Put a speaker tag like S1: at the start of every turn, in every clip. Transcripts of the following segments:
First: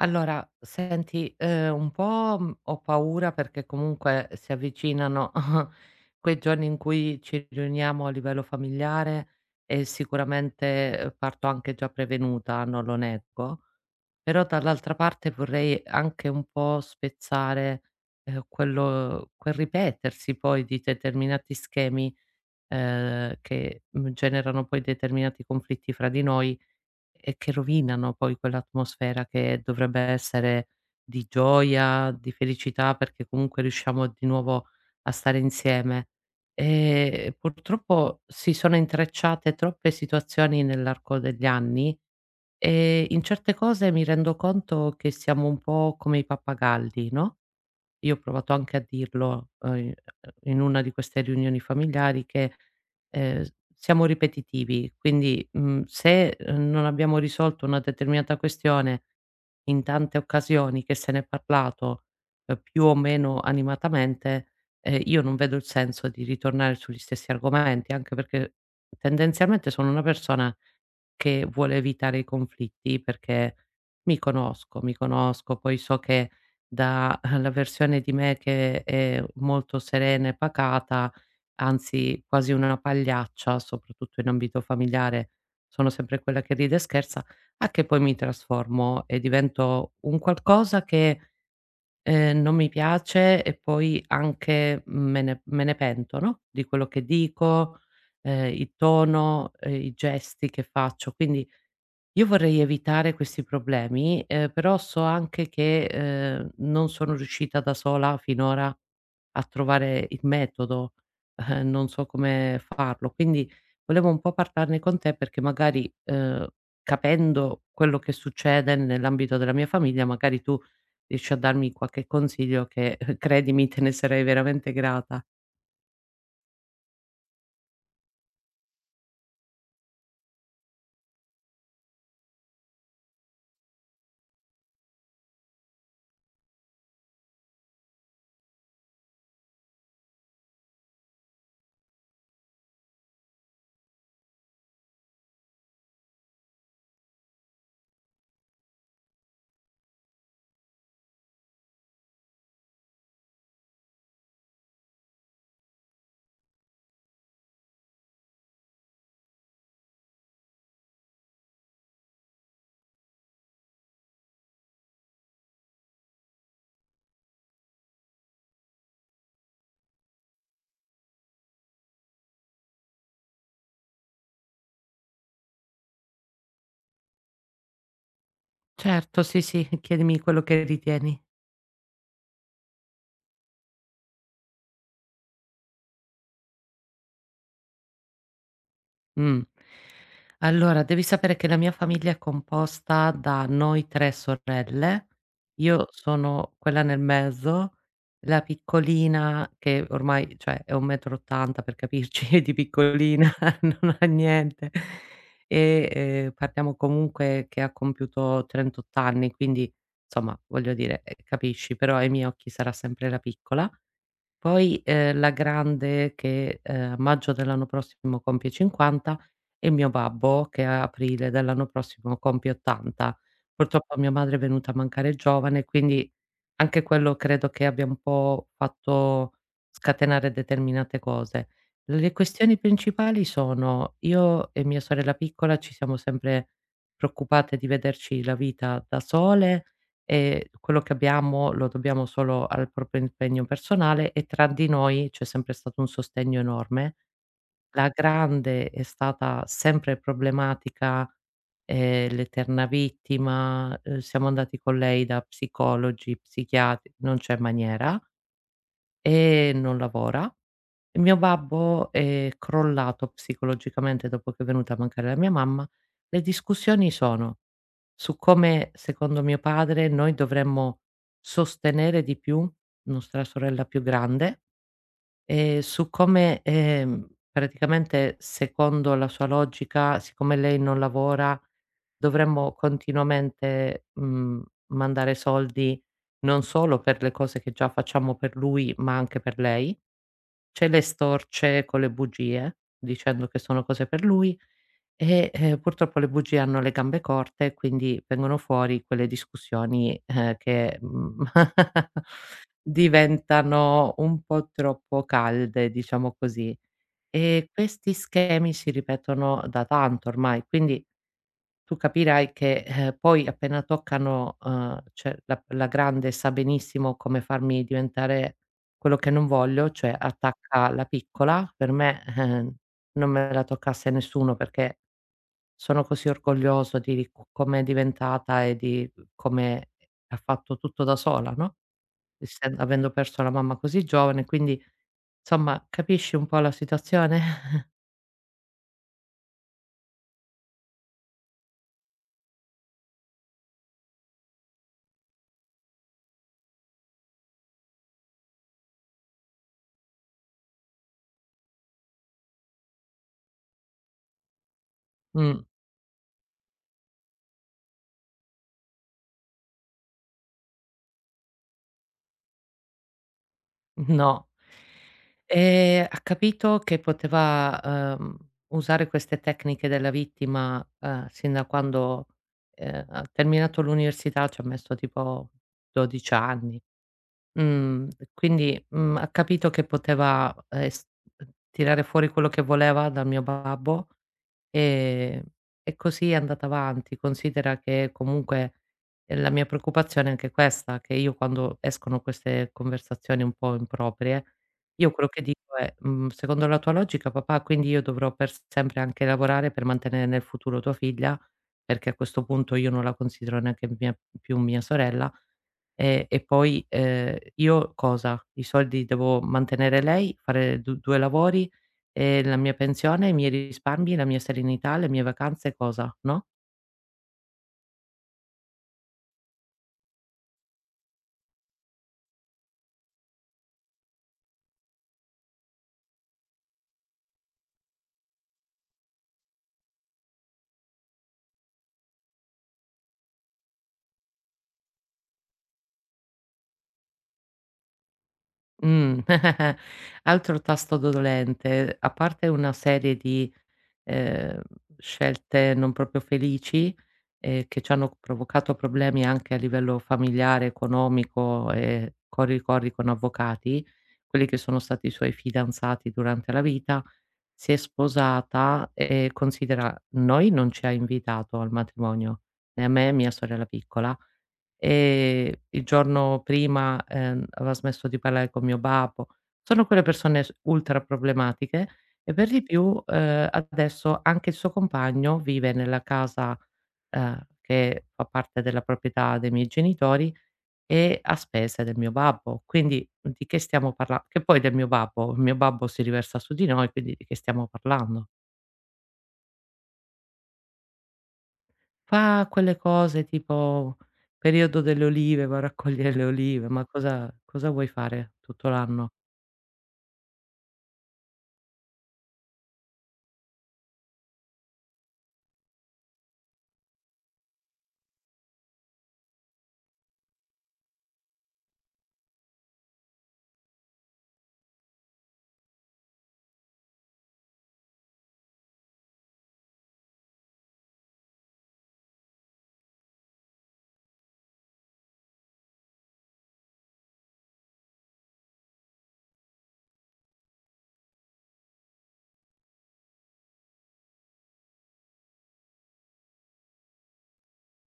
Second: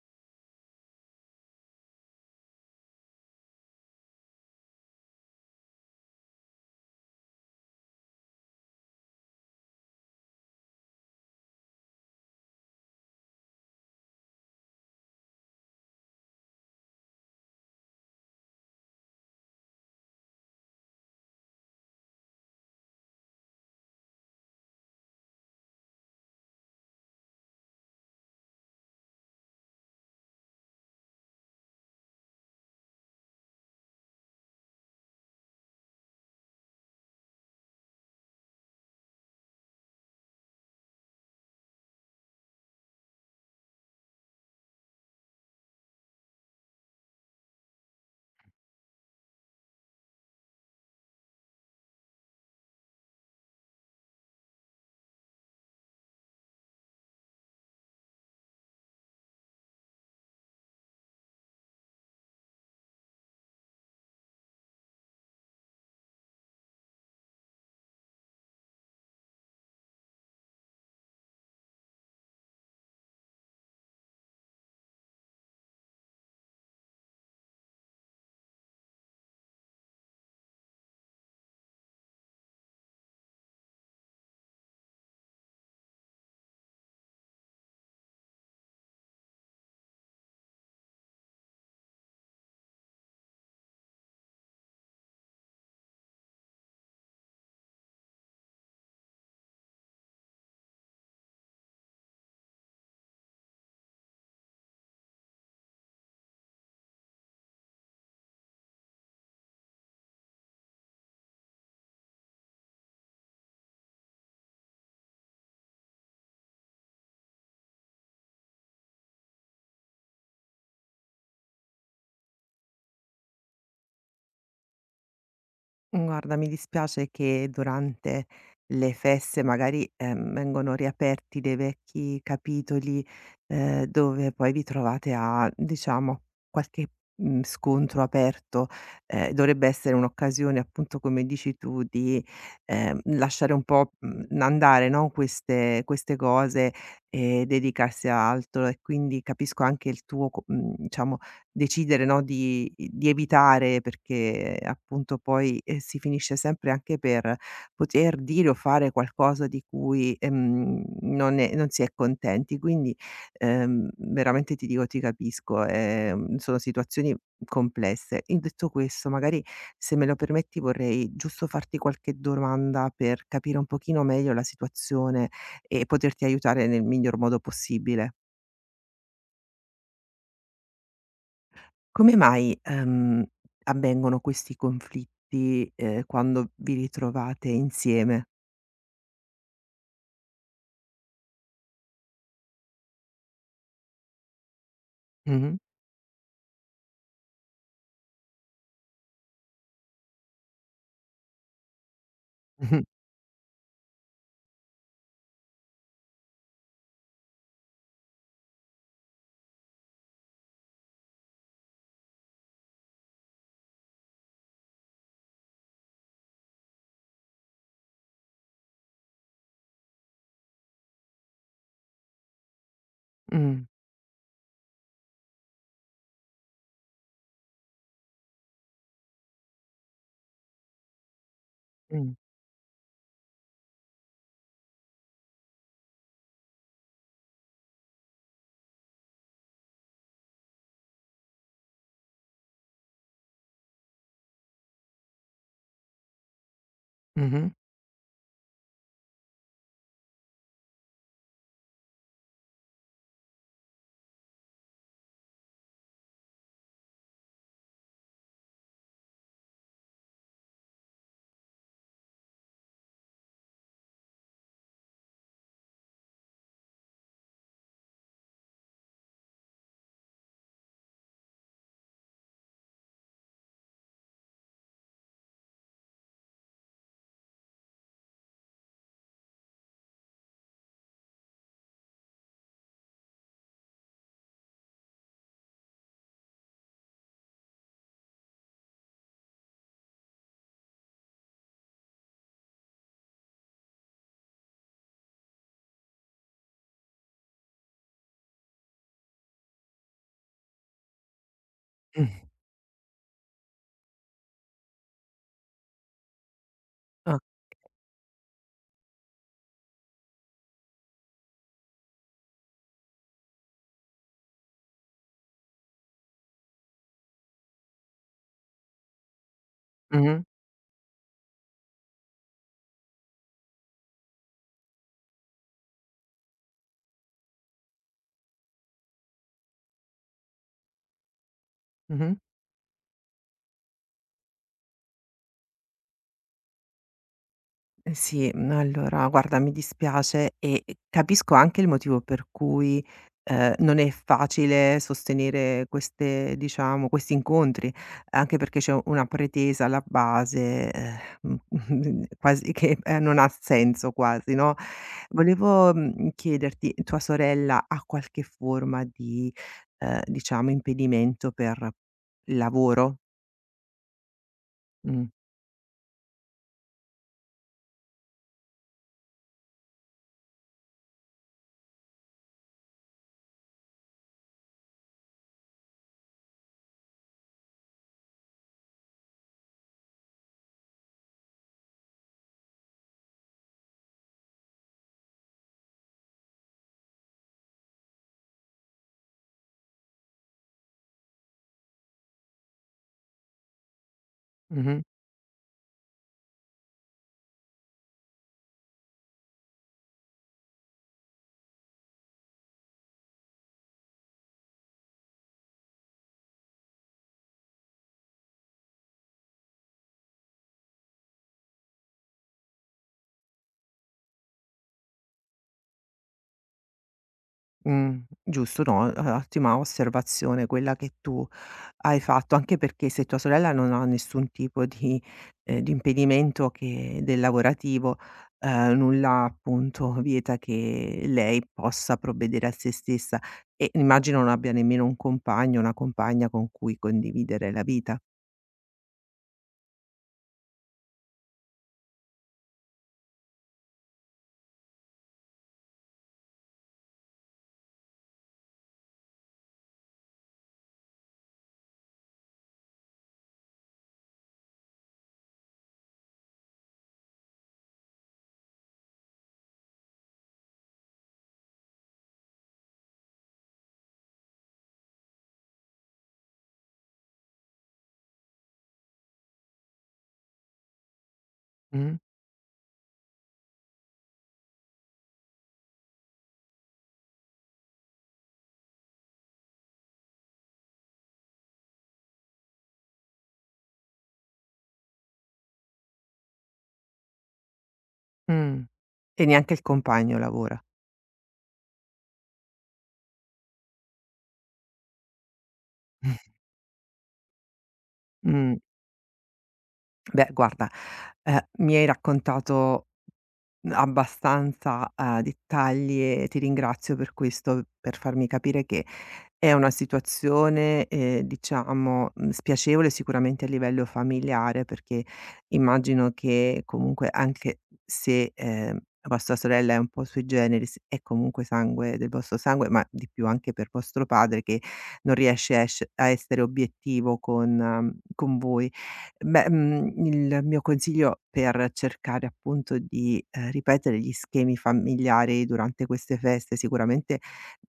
S1: Allora, senti, un po', ho paura perché comunque si avvicinano quei giorni in cui ci riuniamo a livello familiare e sicuramente, parto anche già prevenuta, non lo nego, però dall'altra parte vorrei anche un po' spezzare, quel ripetersi poi di determinati schemi, che, generano poi determinati conflitti fra di noi e che rovinano poi quell'atmosfera che dovrebbe essere di gioia, di felicità, perché comunque riusciamo di nuovo a stare insieme. Purtroppo si sono intrecciate troppe situazioni nell'arco degli anni e in certe cose mi rendo conto che siamo un po' come i pappagalli, no? Io ho provato anche a dirlo, i in una di queste riunioni familiari che, s siamo ripetitivi, quindi, se, non abbiamo risolto una determinata questione in tante occasioni che se n'è parlato, più o meno animatamente, io non vedo il senso di ritornare sugli stessi argomenti, anche perché tendenzialmente sono una persona che vuole evitare i conflitti perché mi conosco, poi so che dalla versione di me che è molto serena e pacata, anzi quasi una pagliaccia, soprattutto in ambito familiare, sono sempre quella che ride e scherza, a che poi mi trasformo e divento un qualcosa che non mi piace e poi anche me ne pento, no? Di quello che dico, il tono, i gesti che faccio. Quindi io vorrei evitare questi problemi, però so anche che, non sono riuscita da sola finora a trovare il metodo, non so come farlo. Quindi volevo un po' parlarne con te perché magari, capendo quello che succede nell'ambito della mia famiglia, magari tu riesci a darmi qualche consiglio che, credimi, te ne sarei veramente grata.
S2: Guarda, mi dispiace che durante le feste magari, vengono riaperti dei vecchi capitoli, dove poi vi trovate a, diciamo, qualche, scontro aperto. Dovrebbe essere un'occasione, appunto, come dici tu, di, lasciare un po', andare, no, queste cose e dedicarsi a altro e quindi capisco anche il tuo diciamo, decidere, no, di evitare perché appunto poi, si finisce sempre anche per poter dire o fare qualcosa di cui, non si è contenti. Quindi, veramente ti dico ti capisco, sono situazioni complesse. In detto questo, magari se me lo permetti vorrei giusto farti qualche domanda per capire un pochino meglio la situazione e poterti aiutare nel miglior modo possibile.
S1: Certo, sì, sì, chiedimi quello che ritieni.
S2: Come mai, avvengono questi conflitti, quando vi ritrovate insieme?
S1: Mh. Allora, devi sapere che la mia famiglia è composta da noi 3 sorelle,
S2: Mh-mh.
S1: io sono quella nel mezzo, la piccolina che ormai cioè è 1,80 m per capirci, di
S2: Mh-mh.
S1: piccolina non ha niente. E, parliamo comunque che ha compiuto 38 anni, quindi insomma, voglio dire, capisci, però ai miei occhi sarà sempre la piccola. Poi, la grande che, a maggio dell'anno prossimo compie 50, e mio babbo che a aprile dell'anno prossimo compie 80. Purtroppo mia madre è venuta a mancare giovane, quindi anche quello credo che abbia un po' fatto scatenare determinate cose. Le
S2: Mh.
S1: questioni principali sono: io e mia sorella piccola ci siamo sempre preoccupate di vederci la vita da sole e quello che abbiamo lo dobbiamo solo al proprio impegno personale, e tra di noi c'è sempre stato un sostegno enorme.
S2: Mh.
S1: La grande è stata sempre problematica, l'eterna vittima, siamo andati con lei da psicologi, psichiatri, non c'è maniera. E non lavora. E mio babbo è crollato psicologicamente dopo che è venuta a mancare la mia mamma. Le discussioni sono su come, secondo mio padre, noi dovremmo sostenere di più nostra sorella più grande. Su come, praticamente secondo la sua logica, siccome lei non lavora, dovremmo continuamente, mandare soldi non solo per le cose che già facciamo per lui, ma anche per lei. Ce le storce con le bugie, dicendo che sono cose per lui e, purtroppo le bugie hanno le gambe corte, e quindi vengono fuori quelle discussioni, che,
S2: Mh.
S1: diventano un po' troppo calde, diciamo così.
S2: Ah.
S1: E questi schemi si ripetono da tanto ormai, quindi tu capirai che, poi appena toccano, cioè la grande sa benissimo come farmi diventare quello che non voglio, cioè
S2: Mh-mh.
S1: attacca la piccola. Per me, non me la toccasse nessuno perché sono così orgoglioso di co come è diventata e di come ha fatto tutto da sola, no,
S2: Mh-mh.
S1: essen avendo perso la mamma così giovane, quindi insomma capisci un po' la situazione?
S2: Eh sì, allora guarda mi dispiace e capisco anche il motivo per cui, non è facile sostenere queste diciamo, questi incontri, anche perché c'è una pretesa alla base, quasi che, non ha senso quasi, no.
S1: Mh.
S2: Volevo, chiederti: tua sorella ha qualche forma di, diciamo impedimento per lavoro?
S1: No.
S2: Mh,
S1: Ha capito che poteva, uhm, usare queste tecniche della vittima, sin da quando, ha terminato l'università, ci ha messo tipo 12 anni. Mhmm, quindi, ha capito che poteva, es tirare fuori quello che voleva dal mio babbo. Ehm, e così è andata avanti. Considera che comunque, la mia preoccupazione è anche questa, che io quando escono queste conversazioni un po' improprie,
S2: mh-mh.
S1: io quello che dico è: Secondo la tua logica papà, quindi io dovrò per sempre anche lavorare per mantenere nel futuro tua figlia, perché a questo punto io non la considero neanche mia più mia sorella. E poi, io cosa? I soldi devo mantenere lei, fare du 2 lavori, la mia pensione, i miei risparmi, la mia serenità, le mie vacanze cosa, no?"
S2: Mh, giusto, no, o ottima osservazione quella che tu hai fatto, anche perché se tua sorella non ha nessun tipo di impedimento che del lavorativo, nulla appunto vieta che lei possa provvedere a se stessa e immagino non abbia nemmeno un compagno, una compagna con cui condividere la vita.
S1: Mh. Altro tasto dolente, a parte una serie di, ehm, scelte non proprio felici, che ci hanno provocato problemi anche a livello familiare, economico, e corri corri con avvocati, quelli che sono stati i suoi fidanzati durante la vita. Si è sposata e considera, noi non ci ha invitato al matrimonio, né a me e mia sorella piccola, il giorno prima, aveva smesso di parlare con mio babbo. Sono quelle persone s ultra problematiche,
S2: Mh,
S1: e per di più, adesso anche il suo compagno vive nella casa, che fa parte della proprietà dei miei genitori e a spese del mio babbo. Quindi di che stiamo parla che poi del mio babbo, il mio babbo si riversa su di noi, quindi di che stiamo parlando?
S2: mh. E neanche il compagno lavora.
S1: Fa quelle cose tipo periodo delle olive, va a raccogliere le olive, ma cosa vuoi fare tutto
S2: Mh,
S1: l'anno?
S2: beh guarda, mi hai raccontato abbastanza, dettagli e ti ringrazio per questo, per farmi capire che è una situazione, diciamo, spiacevole sicuramente a livello familiare, perché immagino che comunque anche se, vostra sorella è un po' sui generis, è comunque sangue del vostro sangue, ma di più anche per vostro padre che non riesce a esce a essere obiettivo con voi. Beh, il mio consiglio per cercare appunto di, ripetere gli schemi familiari durante queste feste, sicuramente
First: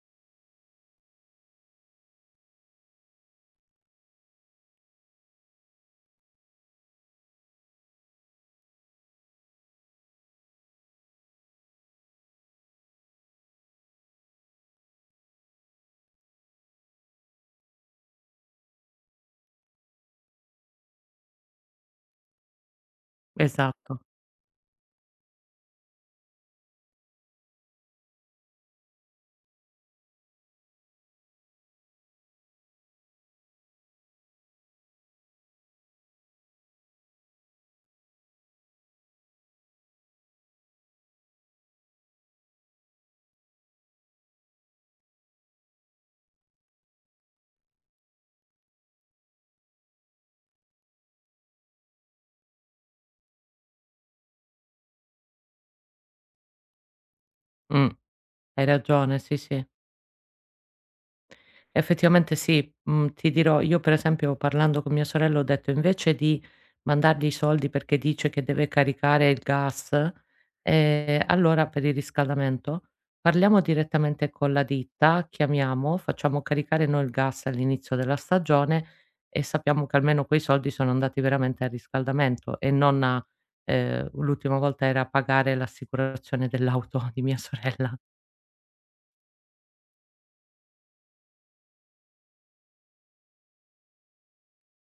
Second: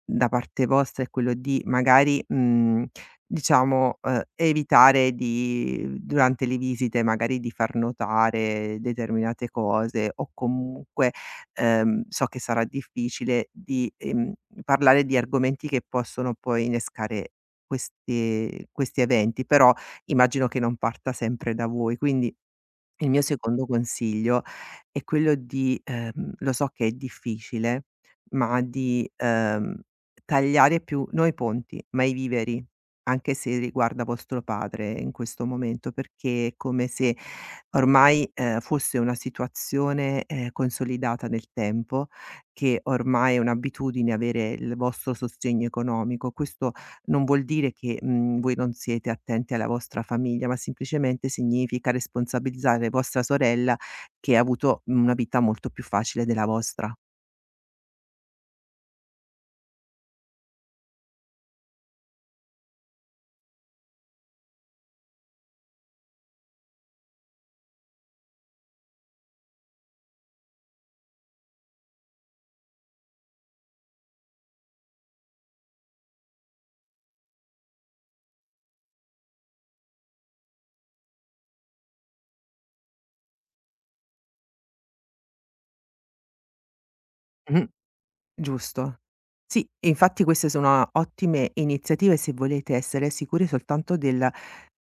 S2: da parte vostra, è quello di magari, diciamo, evitare di durante le visite magari di far notare determinate cose o comunque, so che sarà difficile, di, parlare di argomenti che possono poi innescare questi eventi, però immagino che non parta sempre da voi, quindi il mio secondo
S1: Esatto,
S2: consiglio è quello di lo so che è difficile, ma di, tagliare più no i ponti, ma i viveri, anche se riguarda vostro padre in questo momento, perché è come se ormai, fosse una situazione, consolidata nel tempo, che ormai è un'abitudine avere il vostro sostegno economico. Questo non vuol dire che, voi non siete attenti alla vostra famiglia, ma semplicemente significa responsabilizzare vostra sorella che ha avuto una vita molto più facile della vostra.
S1: mh, hai ragione, sì, sì. Effettivamente sì, ti dirò, io per esempio parlando con mia sorella ho detto: "Invece di mandargli i soldi perché dice che deve caricare il gas, allora per il riscaldamento, parliamo direttamente con la ditta, chiamiamo, facciamo caricare noi il gas all'inizio della stagione e sappiamo che almeno quei soldi sono andati veramente al riscaldamento e non a", l'ultima volta era a pagare l'assicurazione dell'auto di mia sorella.
S2: Giusto. Sì, e infatti queste sono ottime iniziative se volete essere sicuri soltanto del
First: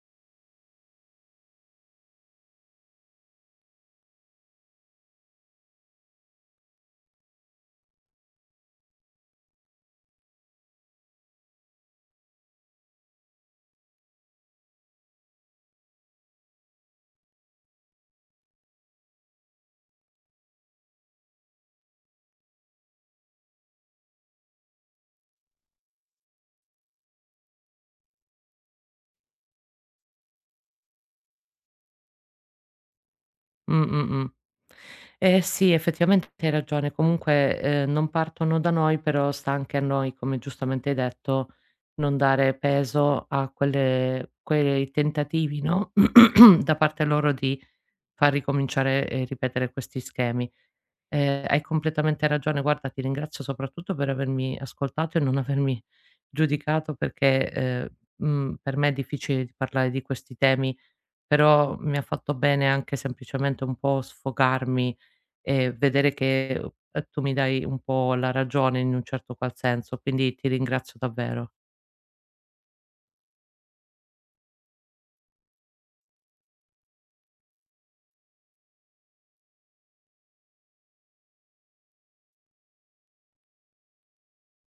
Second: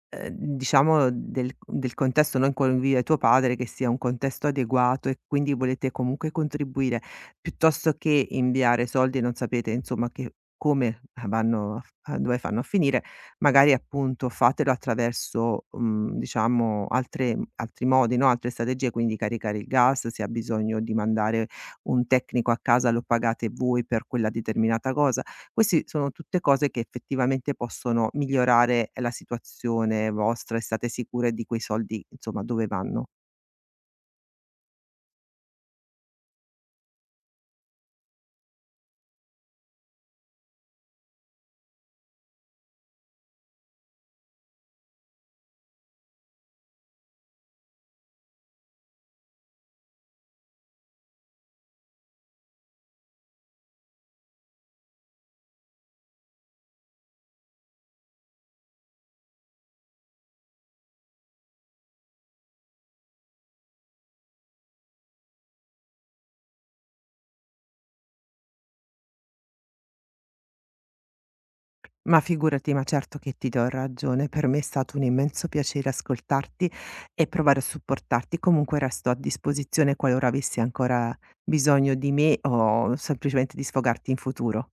S2: diciamo del contesto no, in cui vive tuo padre, che sia un contesto adeguato e quindi volete comunque contribuire, piuttosto che inviare soldi e non sapete insomma che come vanno a f a dove fanno a finire, magari appunto fatelo attraverso, diciamo altre altri modi, no, altre strategie, quindi caricare il gas, se ha bisogno di mandare un tecnico a casa lo pagate voi per quella determinata cosa. Questi sono tutte cose che effettivamente possono migliorare la situazione vostra e state sicure di quei soldi, insomma, dove vanno.
S1: Mh, mh, mh. Eh sì, effettivamente hai ragione. Comunque, non partono da noi, però sta anche a noi, come giustamente hai detto, non dare peso a quelle quei tentativi, no, da parte loro di far ricominciare e ripetere questi schemi. Hai completamente ragione. Guarda, ti ringrazio soprattutto per avermi ascoltato e non avermi giudicato perché, per me è difficile di parlare di questi temi, però mi ha fatto bene anche semplicemente un po' sfogarmi e vedere che, tu mi dai un po' la ragione in un certo qual senso, quindi ti ringrazio davvero.
S2: Ma figurati, ma certo che ti do ragione. Per me è stato un immenso piacere ascoltarti e provare a supportarti. Comunque resto a disposizione qualora avessi ancora bisogno di me o semplicemente di sfogarti in futuro.